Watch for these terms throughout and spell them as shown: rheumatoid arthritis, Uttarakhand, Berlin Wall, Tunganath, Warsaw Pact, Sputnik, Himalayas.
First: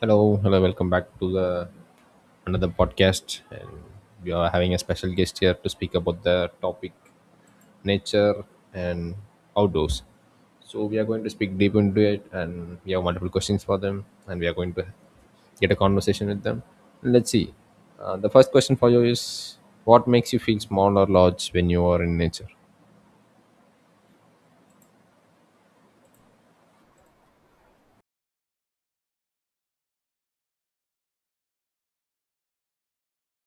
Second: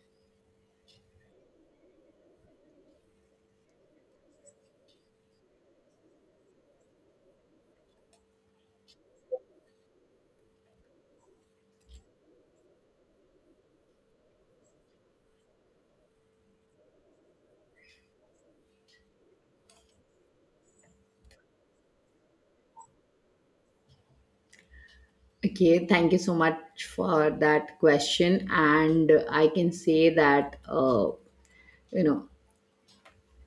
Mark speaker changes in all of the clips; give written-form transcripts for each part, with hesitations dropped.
Speaker 1: Hello, hello, welcome back to the another podcast. And we are having a special guest here to speak about the topic nature and outdoors. So we are going to speak deep into it, and we have multiple questions for them, and we are going to get a conversation with them. Let's see. The first question for you is, what makes you feel small or large when you are in nature?
Speaker 2: Okay, thank you so much for that question. And I can say that, you know,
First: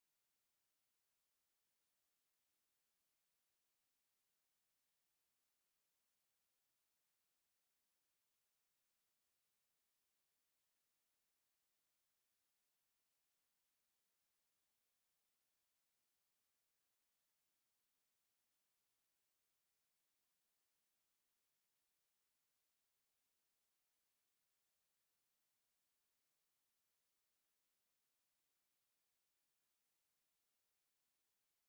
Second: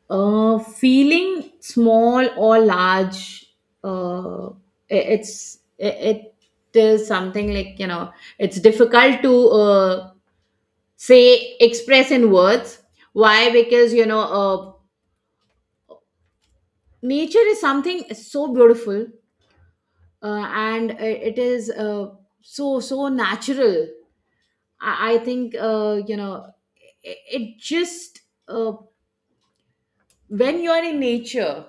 Speaker 2: feeling small or large, it is something like, it's difficult to say, express in words. Why? Because, nature is something so beautiful and it is so, so natural. I think, you know, it just, uh, when you're in nature.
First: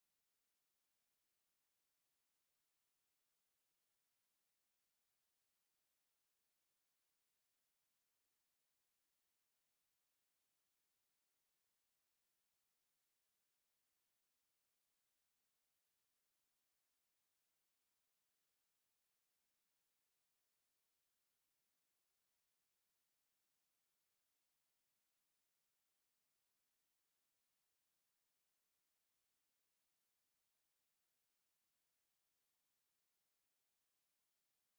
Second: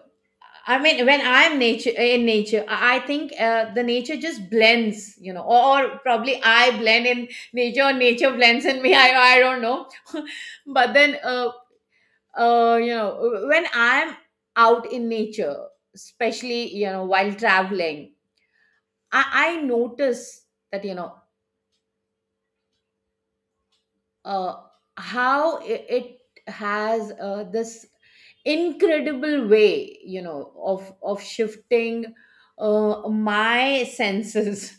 Speaker 2: I mean, when I'm nature in nature, I think the nature just blends, you know, or probably I blend in nature, or nature blends in me. I don't know, but then when I'm out in nature, especially you know while traveling, I notice that you know, uh, how it has this incredible way you know of shifting my senses,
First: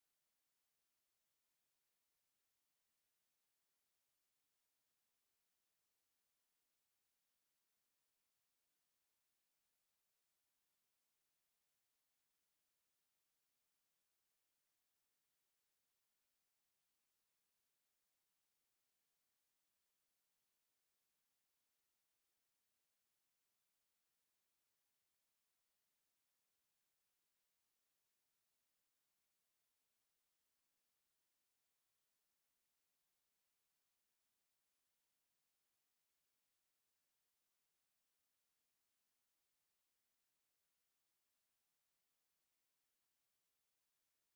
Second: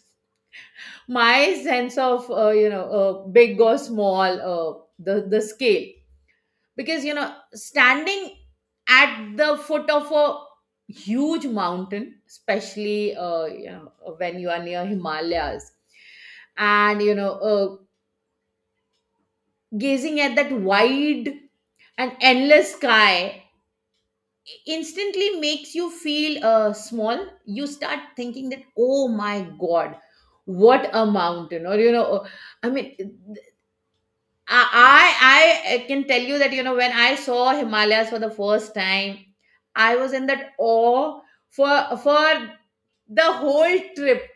Speaker 2: my sense of big or small, the scale. Because you know, standing at the foot of a huge mountain, especially you know when you are near Himalayas and gazing at that wide an endless sky, instantly makes you feel small. You start thinking that, oh my god, what a mountain, or I mean, I can tell you that you know, when I saw Himalayas for the first time, I was in that awe for the whole trip.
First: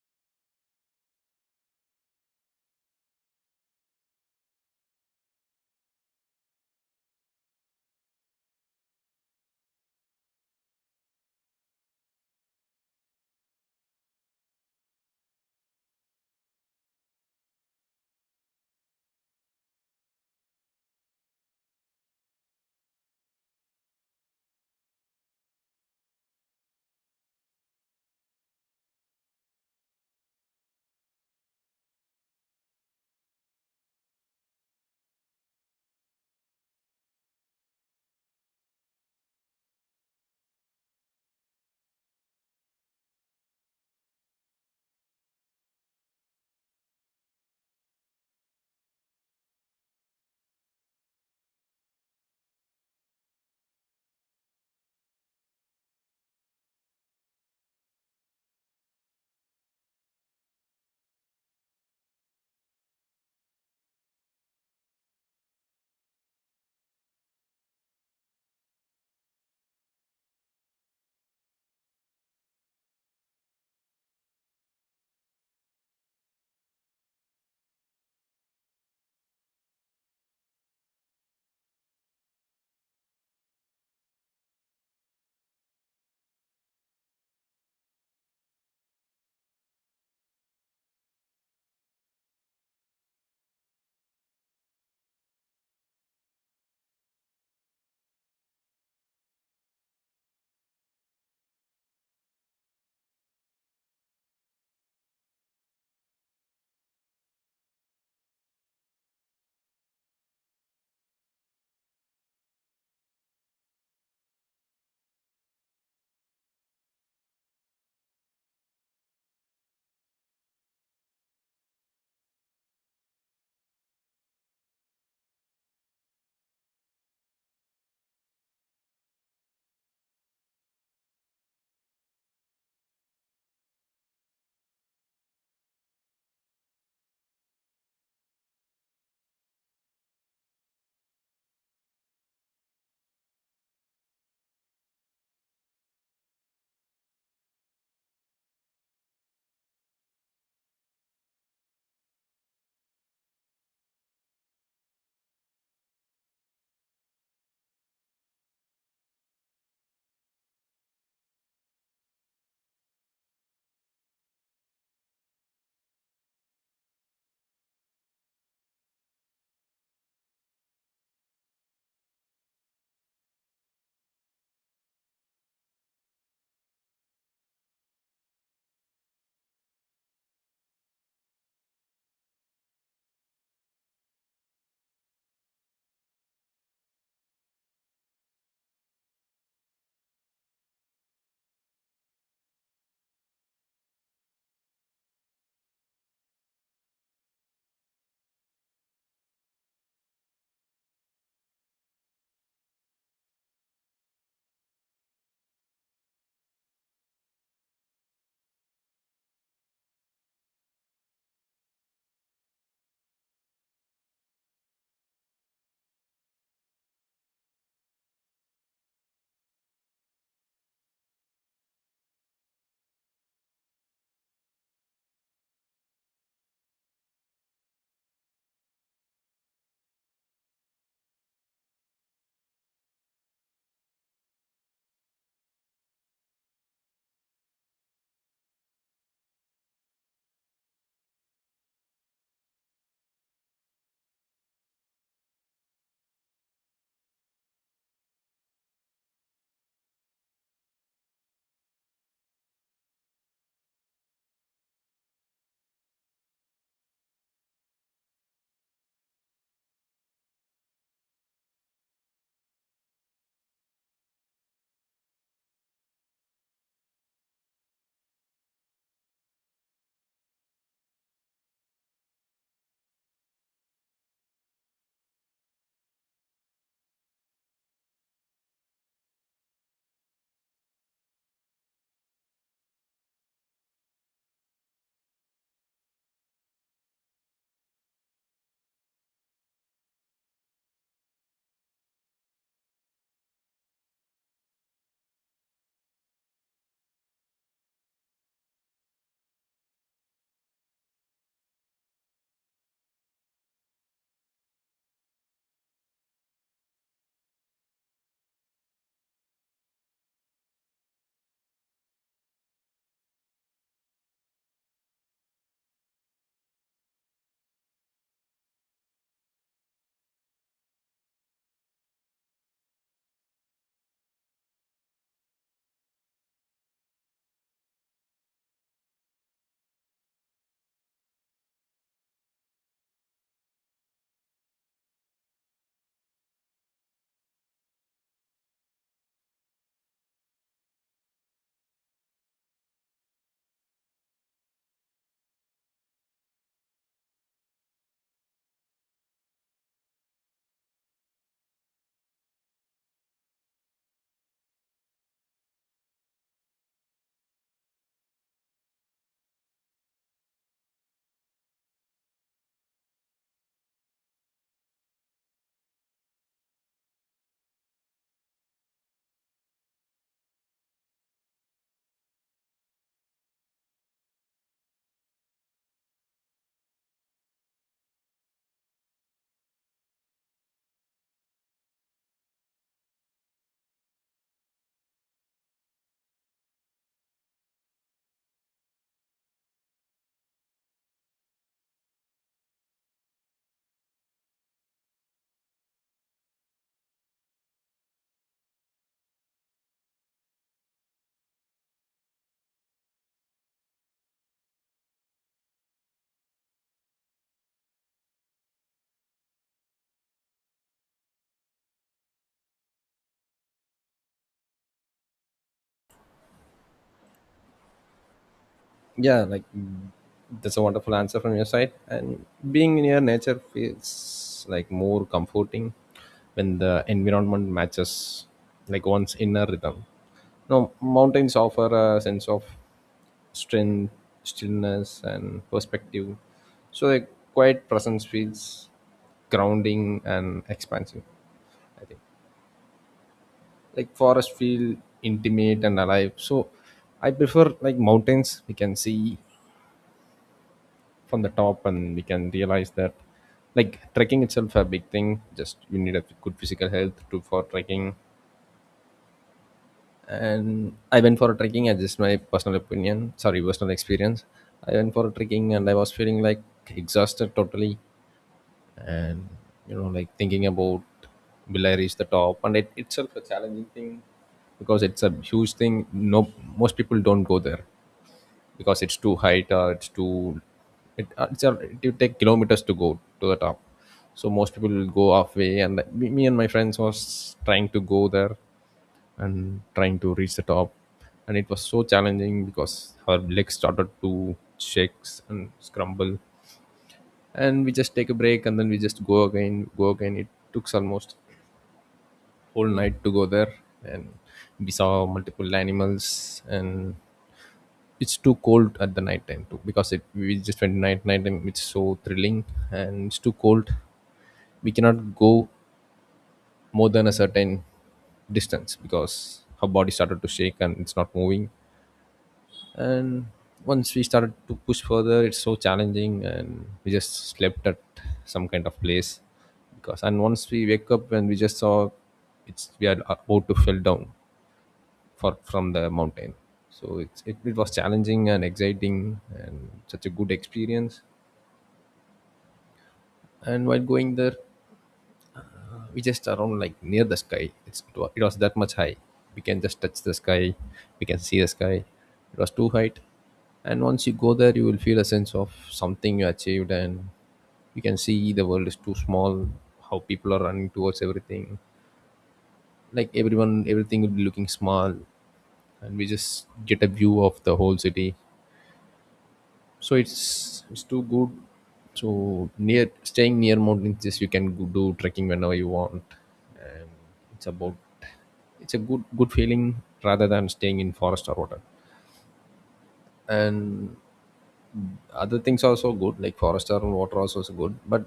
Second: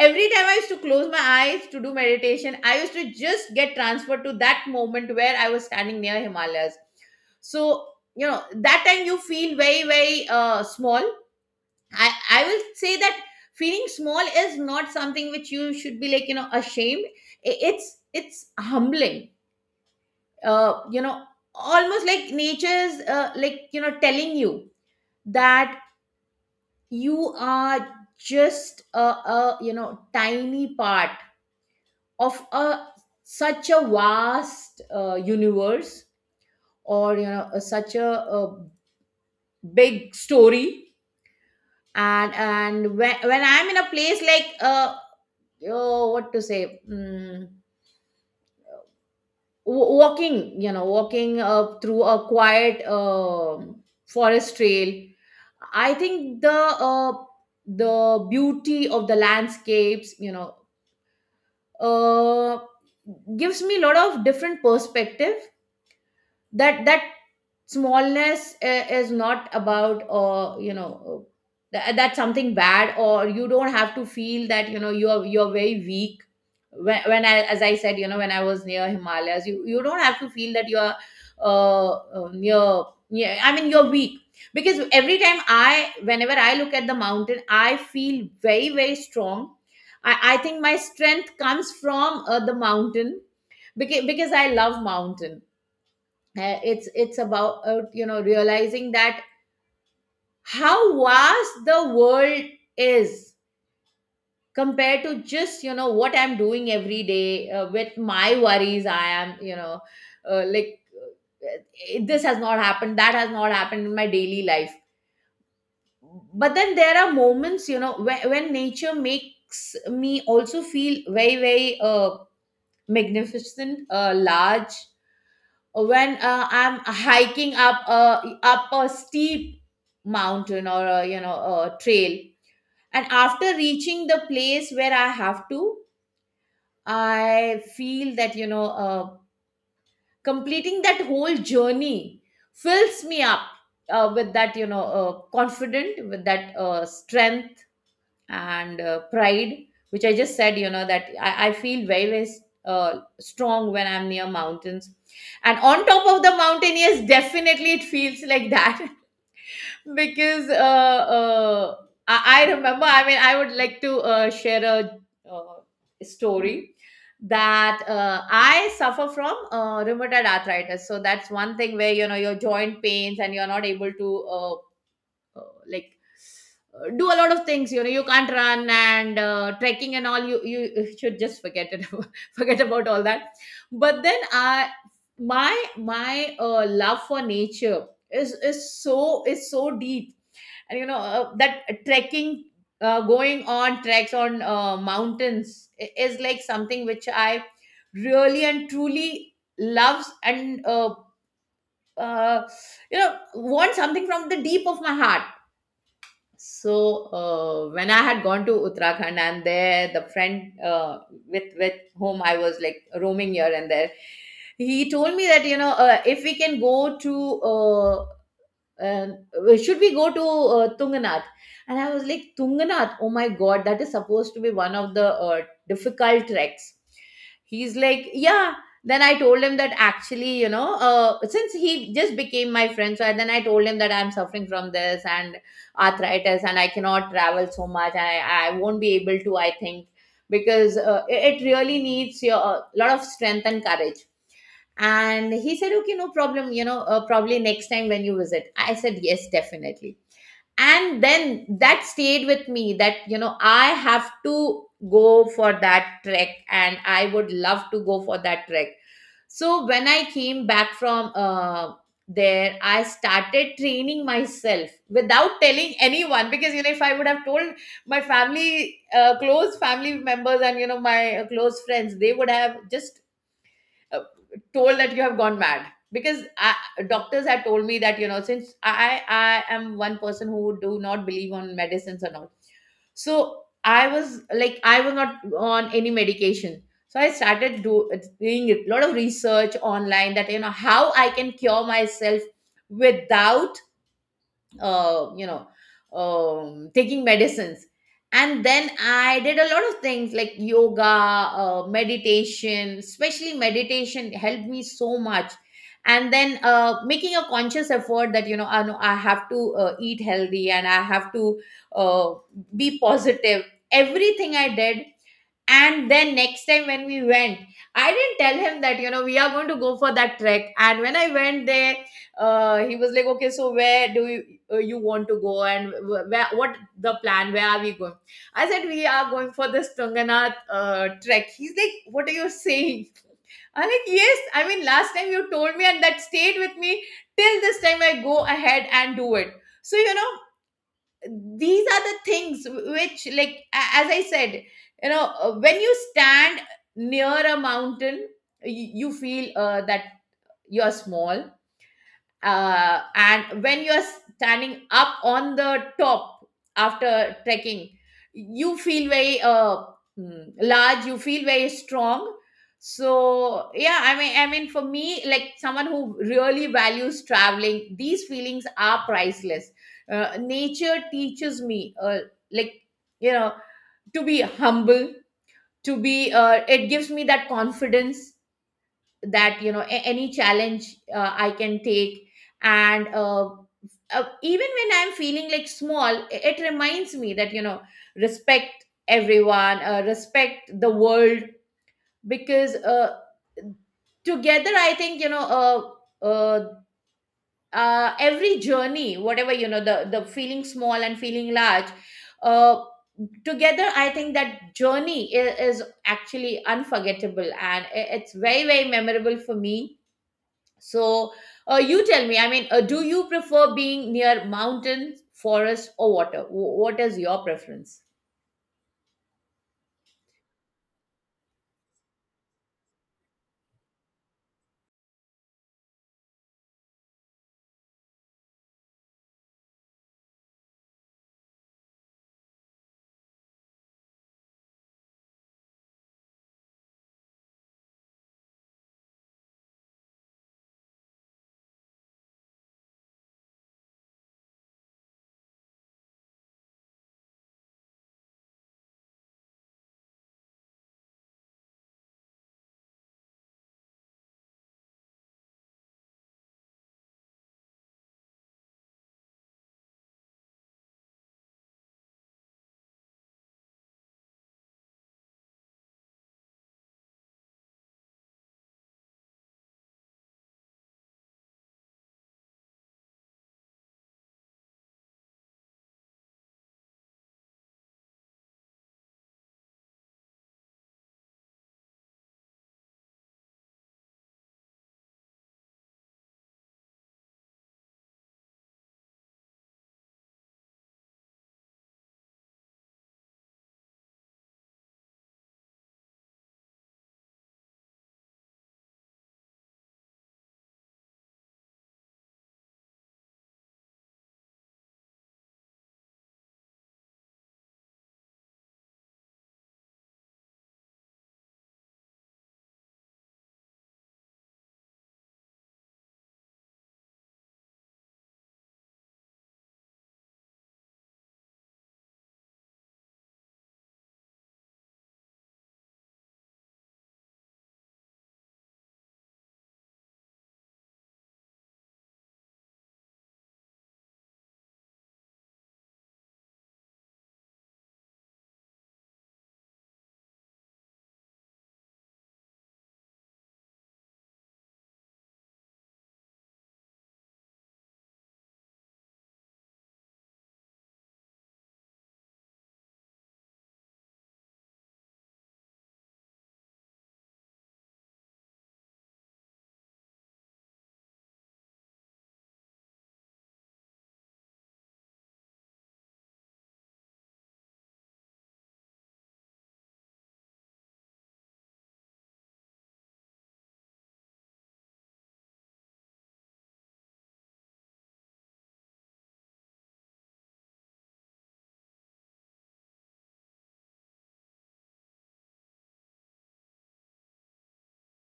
Speaker 2: Every time I used to close my eyes to do meditation, I used to just get transferred to that moment where I was standing near Himalayas. So, you know, that time you feel very, very small. I will say that feeling small is not something which you should be like, you know, ashamed. It's humbling, uh, you know, almost like nature's, telling you that you are just a you know tiny part of a such a vast universe, or you know, such a big story. And when I'm in a place like, oh, what to say, walking, you know, walking through a quiet forest trail, I think uh, the beauty of the landscapes, you know, uh gives me a lot of different perspective. That smallness is not about that's something bad, or you don't have to feel that you know you're very weak. When, I as I said, you know, when I was near Himalayas, you don't have to feel that you're uh, near, yeah I mean you're weak. Because every time I whenever I look at the mountain, I feel very, very strong. I think my strength comes from the mountain, because I love mountain. It's about you know, realizing that how vast the world is compared to just, you know, what I'm doing every day with my worries. I am you know uh, like uh, this has not happened, that has not happened in my daily life. But then there are moments, you know, when nature makes me also feel very, very magnificent, large. When I'm hiking up a steep mountain, or a, you know, a trail, and after reaching the place where I have to, I feel that, you know, completing that whole journey fills me up with that you know confident, with that strength and pride, which I just said, you know, that I feel very, very strong when I'm near mountains. And on top of the mountain, yes, definitely it feels like that. Because I remember, I mean, I would like to share a uh, story, that I suffer from rheumatoid arthritis. So that's one thing where, you know, your joint pains and you're not able to uh, like do a lot of things. You know, you can't run, and trekking and all, you you should just forget it, forget about all that. But then I my my love for nature is so, is so deep. And you know, that trekking, going on treks on mountains is like something which I really and truly loves, and uh, you know want something from the deep of my heart. So when I had gone to Uttarakhand, and there the friend with whom I was like roaming here and there, he told me that, you know, if we can go to and should we go to Tunganath? And I was like, Tunganath, oh my god, that is supposed to be one of the difficult treks. He's like, yeah. Then I told him that, actually, you know, since he just became my friend, so then I told him that I'm suffering from this and arthritis, and I cannot travel so much. I won't be able to, I think, because it really needs your, a lot of strength and courage. And he said, okay, no problem, you know, probably next time when you visit. I said, yes, definitely. And then that stayed with me, that, you know, I have to go for that trek, and I would love to go for that trek. So when I came back from there, I started training myself without telling anyone, because, you know, if I would have told my family, close family members, and, you know, my close friends, they would have just uh, told that you have gone mad. Because I, doctors had told me that, you know, since I am one person who do not believe on medicines and all, so I was like, I was not on any medication. So I started doing a lot of research online, that you know how I can cure myself without uh, you know taking medicines. And then I did a lot of things like yoga, meditation, especially meditation helped me so much. And then making a conscious effort that you know know I have to eat healthy, and I have to uh, be positive. Everything I did. And then next time when we went, I didn't tell him that, you know, we are going to go for that trek. And when I went there, he was like, okay, so where do you, you want to go, and where, what the plan? Where are we going? I said, we are going for this Tunganath trek. He's like, what are you saying? I'm like, yes. I mean, last time you told me, and that stayed with me till this time I go ahead and do it. So, you know, these are the things which like as I said, you know, when you stand near a mountain, you feel that you're small, and when you're standing up on the top, after trekking, you feel very, large, you feel very strong. So yeah, I mean for me, like someone who really values traveling, these feelings are priceless. Nature teaches me, like you know to be humble, to be, it gives me that confidence, that you know, any challenge I can take. And even when I'm feeling like small, it reminds me that you know, respect everyone, respect the world. Because together, I think, you know, uh, uh, every journey, whatever, you know, the feeling small and feeling large, uh, together, I think that journey is actually unforgettable, and it's very, very memorable for me. So, you tell me, I mean, do you prefer being near mountains, forest, or water? What is your preference?
Speaker 1: Yeah, like, that's a wonderful answer from your side. And being near nature feels like more comforting when the environment matches like one's inner rhythm. Now mountains offer a sense of strength, stillness, and perspective. So a quiet presence feels grounding and expansive. I think like forests feel intimate and alive. So I prefer like mountains. We can see from the top, and we can realize that like trekking itself a big thing, just you need a good physical health to for trekking. And I went for a trekking and just my personal opinion, sorry, personal experience, I went for a trekking and I was feeling like exhausted totally, and you know, like thinking about, will I reach the top? And it itself a challenging thing because it's a huge thing, no? Most people don't go there because it's too high. It's too, it's a, it will take kilometers to go to the top. So most people will go halfway, and like, me and my friends was trying to go there and trying to reach the top. And it was so challenging because our legs started to shakes and scramble, and we just take a break, and then we just go again, go again. It took almost whole night to go there. And we saw multiple animals, and it's too cold at the night time too, because it, we just went night, night time, it's so thrilling. And it's too cold, we cannot go more than a certain distance because her body started to shake and it's not moving. And once we started to push further, it's so challenging, and we just slept at some kind of place because, and once we wake up, and we just saw it's, we are about to fell down for from the mountain. So it's, it was challenging and exciting and such a good experience. And while going there, we just around like near the sky, it was that much high, we can just touch the sky, we can see the sky, it was too high. And once you go there, you will feel a sense of something you achieved, and you can see the world is too small, how people are running towards everything, like everyone, everything will be looking small. And we just get a view of the whole city. So it's too good. So near, staying near mountains, just you can go- do trekking whenever you want. It's about, it's a good feeling rather than staying in forest or water. And other things are also good, like forest or water also is good, but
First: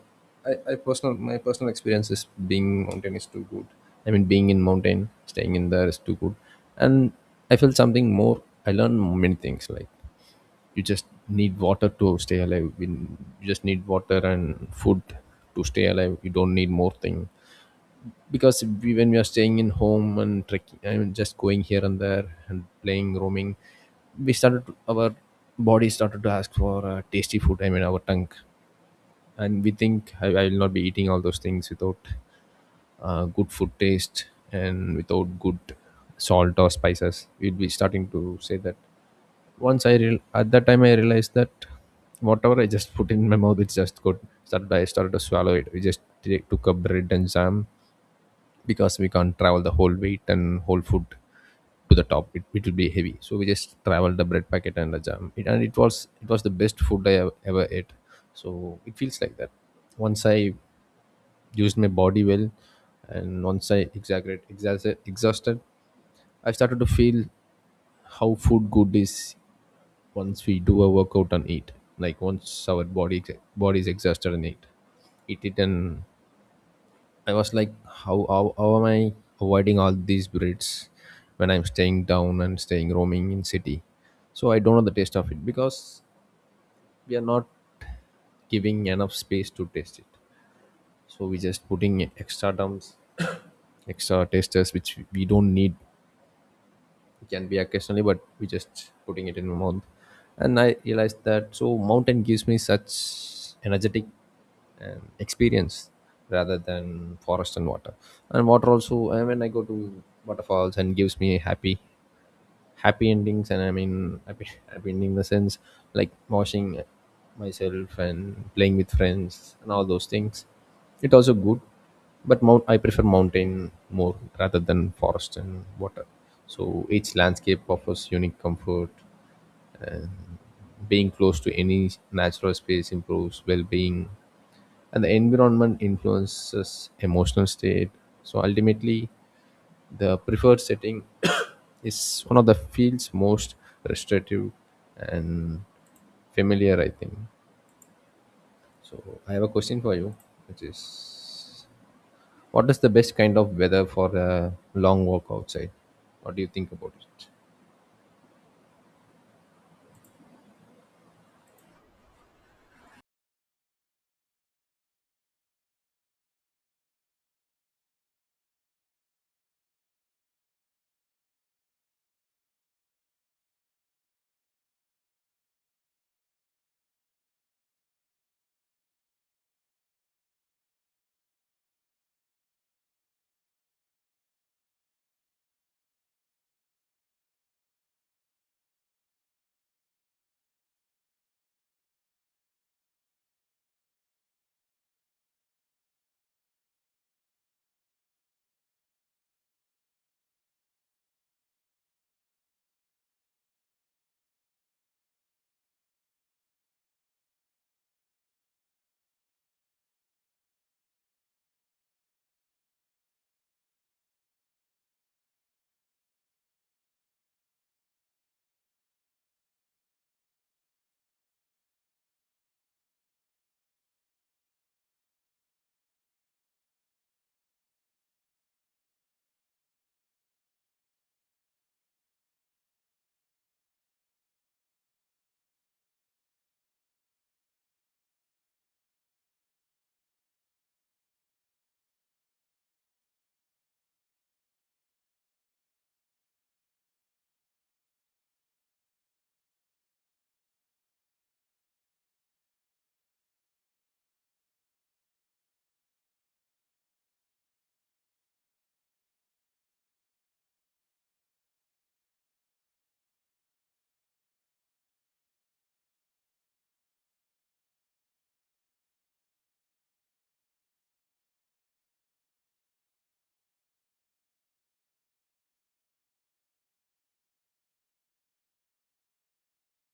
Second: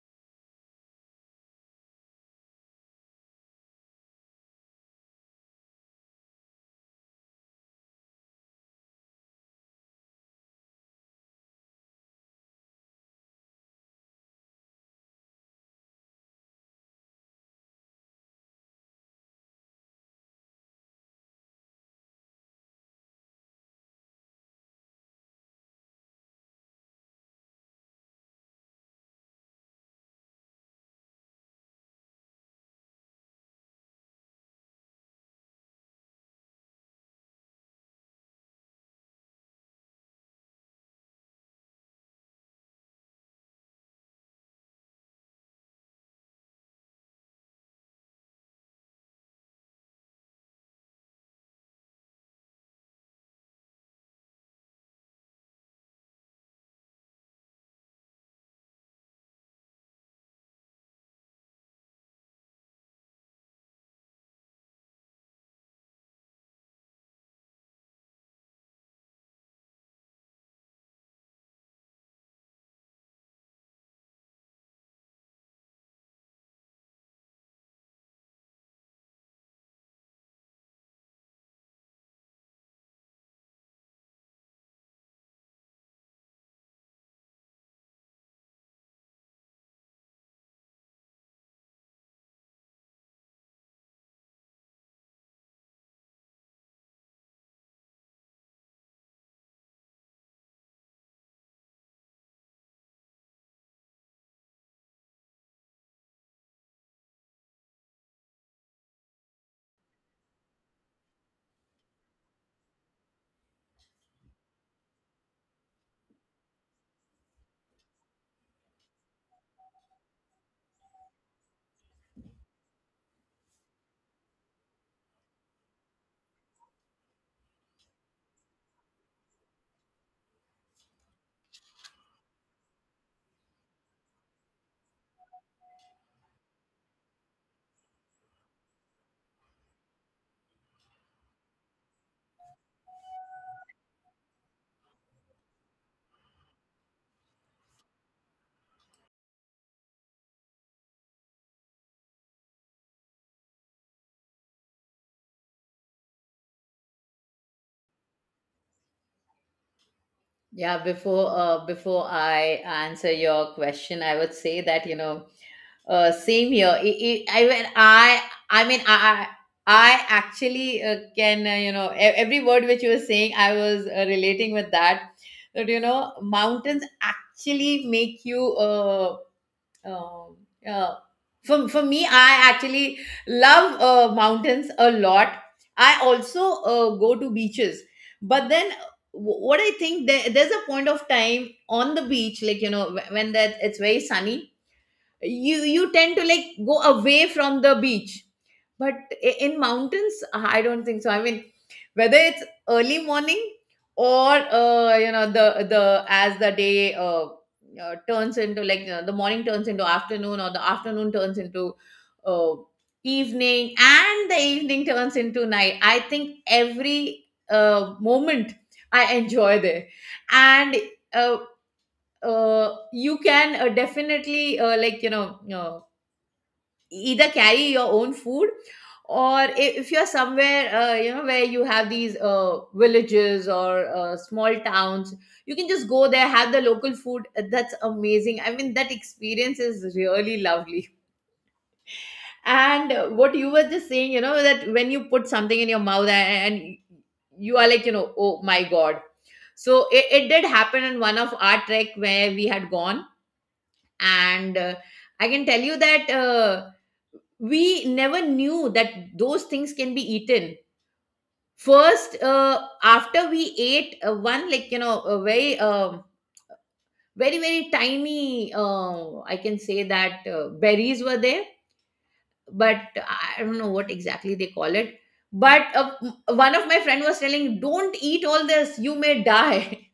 Speaker 1: I personal, my personal experience is being mountain is too good. I mean, being in mountain, staying in there is too good. And I felt something more, I learned many things, like you just need water to stay alive. In- you just need water and food to stay alive, you don't need more thing. Because we, when we are staying in home and trekking, I mean, just going here and there and playing, roaming, we started to, our body started to ask for tasty food, I mean our tongue. And we think I will not be eating all those things without good food taste and without good salt or spices, we'd be starting to say that. Once I real, at that time I realized that whatever I just put in my mouth, it just got started. I started to swallow it. We just took up bread and jam because we can't travel the whole weight and whole food to the top. It will be heavy, so we just traveled the bread packet and the jam. It, and it was, it was the best food I have ever ate. So it feels like that. Once I used my body well, and once I exaggerate, exhausted, exhausted, I started to feel how food good is. Once we do a workout and eat, like once our body, body is exhausted and eat, eat it, and I was like, how, how am I avoiding all these breeds when I'm staying down and staying roaming in city? So I don't know the taste of it because we are not giving enough space to taste it. So we just putting extra dumps, extra tasters which we don't need. It can be occasionally, but we just putting it in a month. And I realized that. So mountain gives me such energetic and experience rather than forest and water. And water also, and when I go to waterfalls and gives me happy, happy endings, and I mean happy, happy ending in the sense like washing myself and playing with friends and all those things. It also good. But mount, I prefer mountain more rather than forest and water. So each landscape offers unique comfort, and being close to any natural space improves well-being, and the environment influences emotional state. So ultimately, the preferred setting is one of the field's most restrictive and familiar, I think. So, I have a question for you, which is, what is the best kind of weather for a long walk outside? What do you think about it?
Speaker 2: Yeah, before before I answer your question, I would say that, you know, same here. I when I I I actually can you know, every word which you were saying, I was relating with that. That you know, mountains actually make you Um, uh, for me, I actually love mountains a lot. I also go to beaches, but then what I think, there's a point of time on the beach, like, you know, when that it's very sunny, you tend to like go away from the beach. But in mountains, I don't think so. I mean, whether it's early morning or you know the as the day turns into, like, you know, the morning turns into afternoon, or the afternoon turns into uh, evening, and the evening turns into night. I think every moment I enjoy there, and uh, you can definitely, Uh, either carry your own food or if you're somewhere, you know, where you have these villages or small towns, you can just go there, have the local food. That's amazing. I mean, that experience is really lovely. And what you were just saying, you know, that when you put something in your mouth and you are like, you know, oh my god. So it did happen in one of our trek where we had gone. And I can tell you that, we never knew that those things can be eaten. First, after we ate, one, like you know, a very very very tiny, I can say that, berries were there. But I don't know what exactly they call it. But one of my friend was telling, don't eat all this, you may die.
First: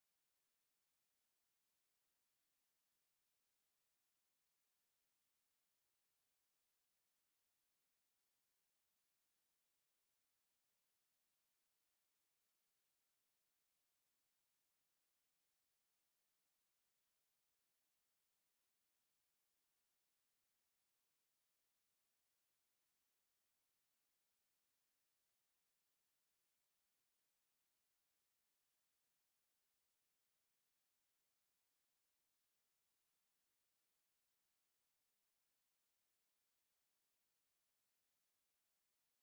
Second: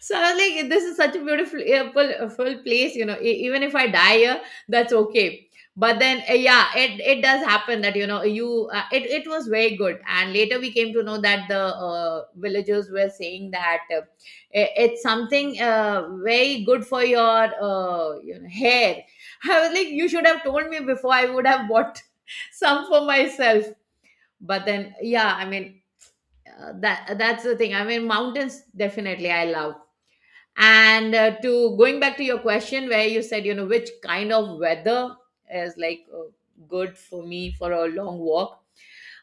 Speaker 2: So I was like, this is such a beautiful, full, full place. You know, even if I die here, that's okay. But then, yeah, it does happen that you know you. It was very good, and later we came to know that the villagers were saying that, it's something, very good for your, you know, hair. I was like, you should have told me before. I would have bought some for myself. But then, yeah, I mean, that's the thing. I mean, mountains definitely I love. And to going back to your question, where you said, you know, which kind of weather is like, good for me for a long walk,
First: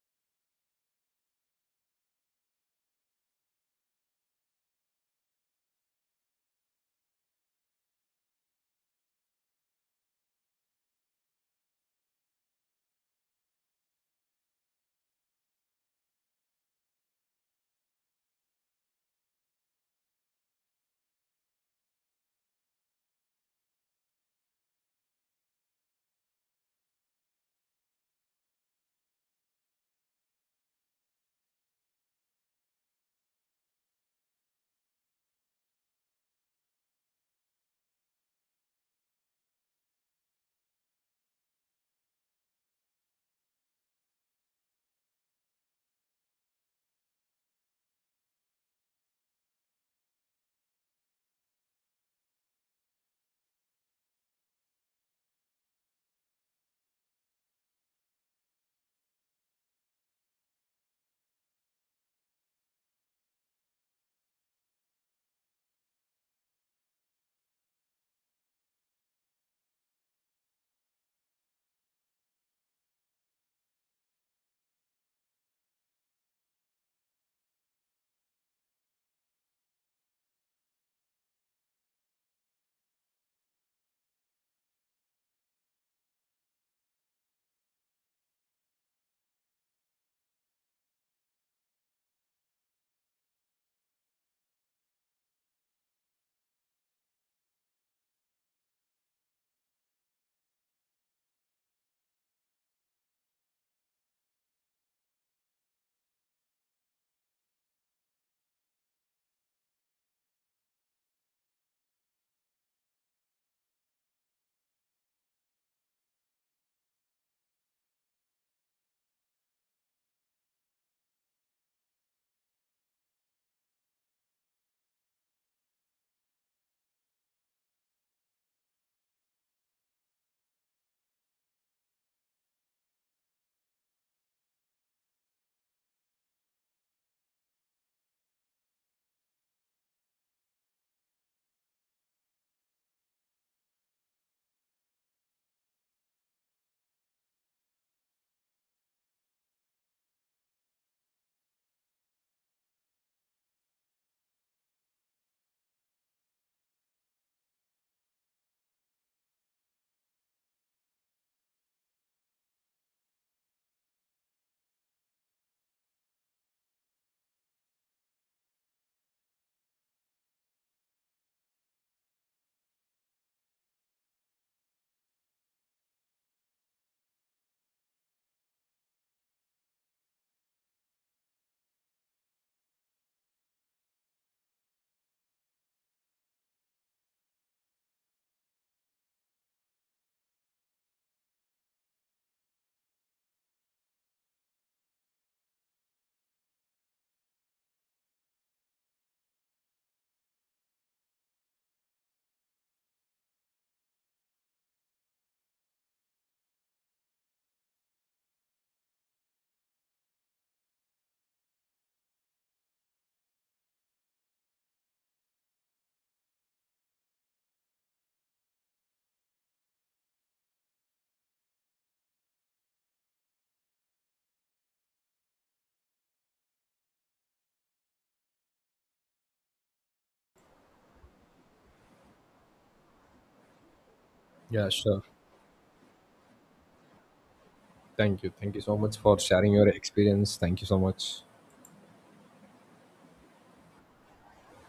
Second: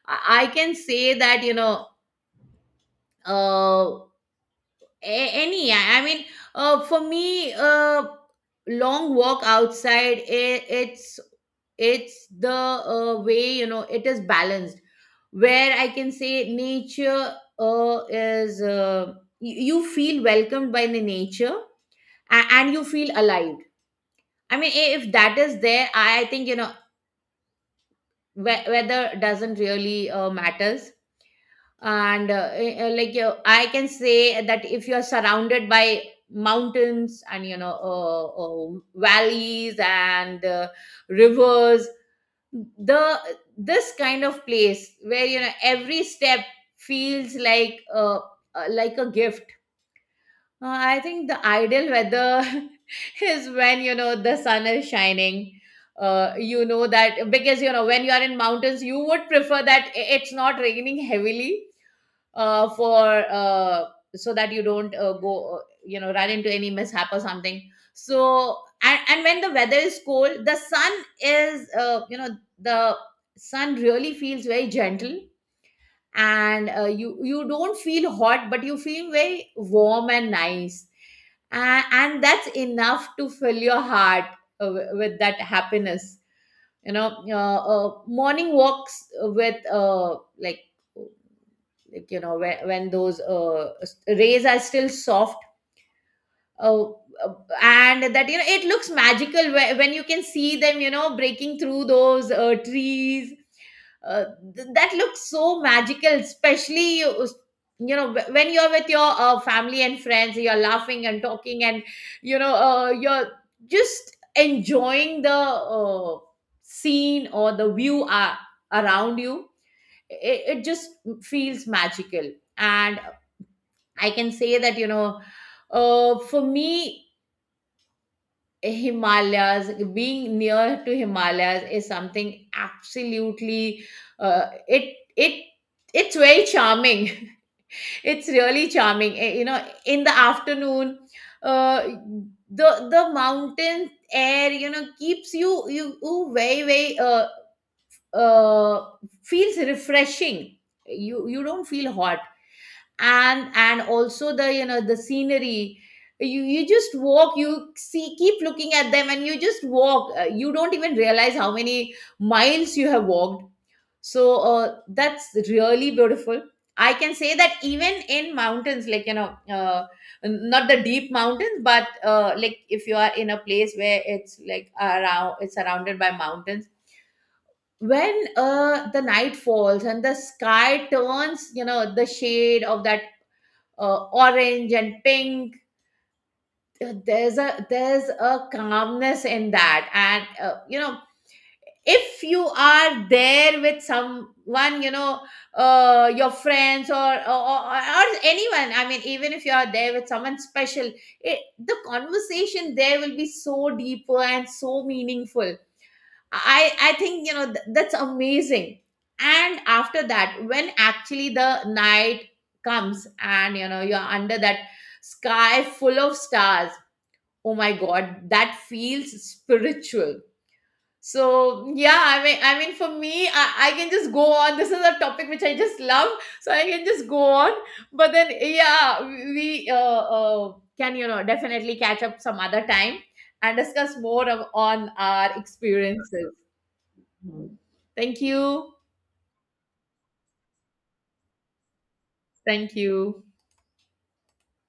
Speaker 2: I can say that, you know, uh, any, I mean, for me, long walk outside, it's it's the way, you know, it is balanced, where I can say nature is, you feel welcomed by the nature and you feel alive. I mean, if that is there, I think, you know, weather doesn't really, matters. And like you, I can say that if you are surrounded by mountains and you know, valleys and, rivers, the this kind of place where, you know, every step feels like, like a gift. I think the ideal weather is when, you know, the sun is shining. You know that because, you know, when you are in mountains, you would prefer that it's not raining heavily. For so that you don't, go, you know, run into any mishap or something. So, and when the weather is cold, the sun is, you know, the sun really feels very gentle. And you you don't feel hot, but you feel very warm and nice. And that's enough to fill your heart with that happiness. You know, morning walks with, like like, you know, when, those rays are still soft. Oh, and that, you know, it looks magical when you can see them, you know, breaking through those trees. Uh, that looks so magical, especially you, you know, when you're with your, family and friends. You're laughing and talking, and, you know, you're just enjoying the scene or the view around you. It just feels magical. And I can say that, you know, for me, Himalayas, being near to Himalayas is something absolutely, it it's very charming. It's really charming. You know, in the afternoon, uh, the mountain air, you know, keeps you, you very very, uh, feels refreshing. You don't feel hot. And also the, you know, the scenery, you just walk, you see, keep looking at them and you just walk. You don't even realize how many miles you have walked. So that's really beautiful. I can say that even in mountains, like you know, not the deep mountains, but, like, if you are in a place where it's like, around it's surrounded by mountains, when the night falls and the sky turns, you know, the shade of that, orange and pink. There's a calmness in that, and, you know, if you are there with someone, you know, your friends or anyone. I mean, even if you are there with someone special, it, the conversation there will be so deeper and so meaningful. I think, you know, that's amazing. And after that, when actually the night comes and, you know, you're under that sky full of stars, oh my god, that feels spiritual. So yeah, I mean, for me, I can just go on. This is a topic which I just love, so I can just go on. But then yeah, we can, you know, definitely catch up some other time and discuss more of,
Speaker 1: Yeah,
Speaker 2: on
Speaker 1: sure.
Speaker 2: our experiences. Mm. Thank
Speaker 1: Thank you. Thank you
Speaker 2: you.
Speaker 1: so much for sharing your experience. Thank you so much.
Speaker 2: Thank you.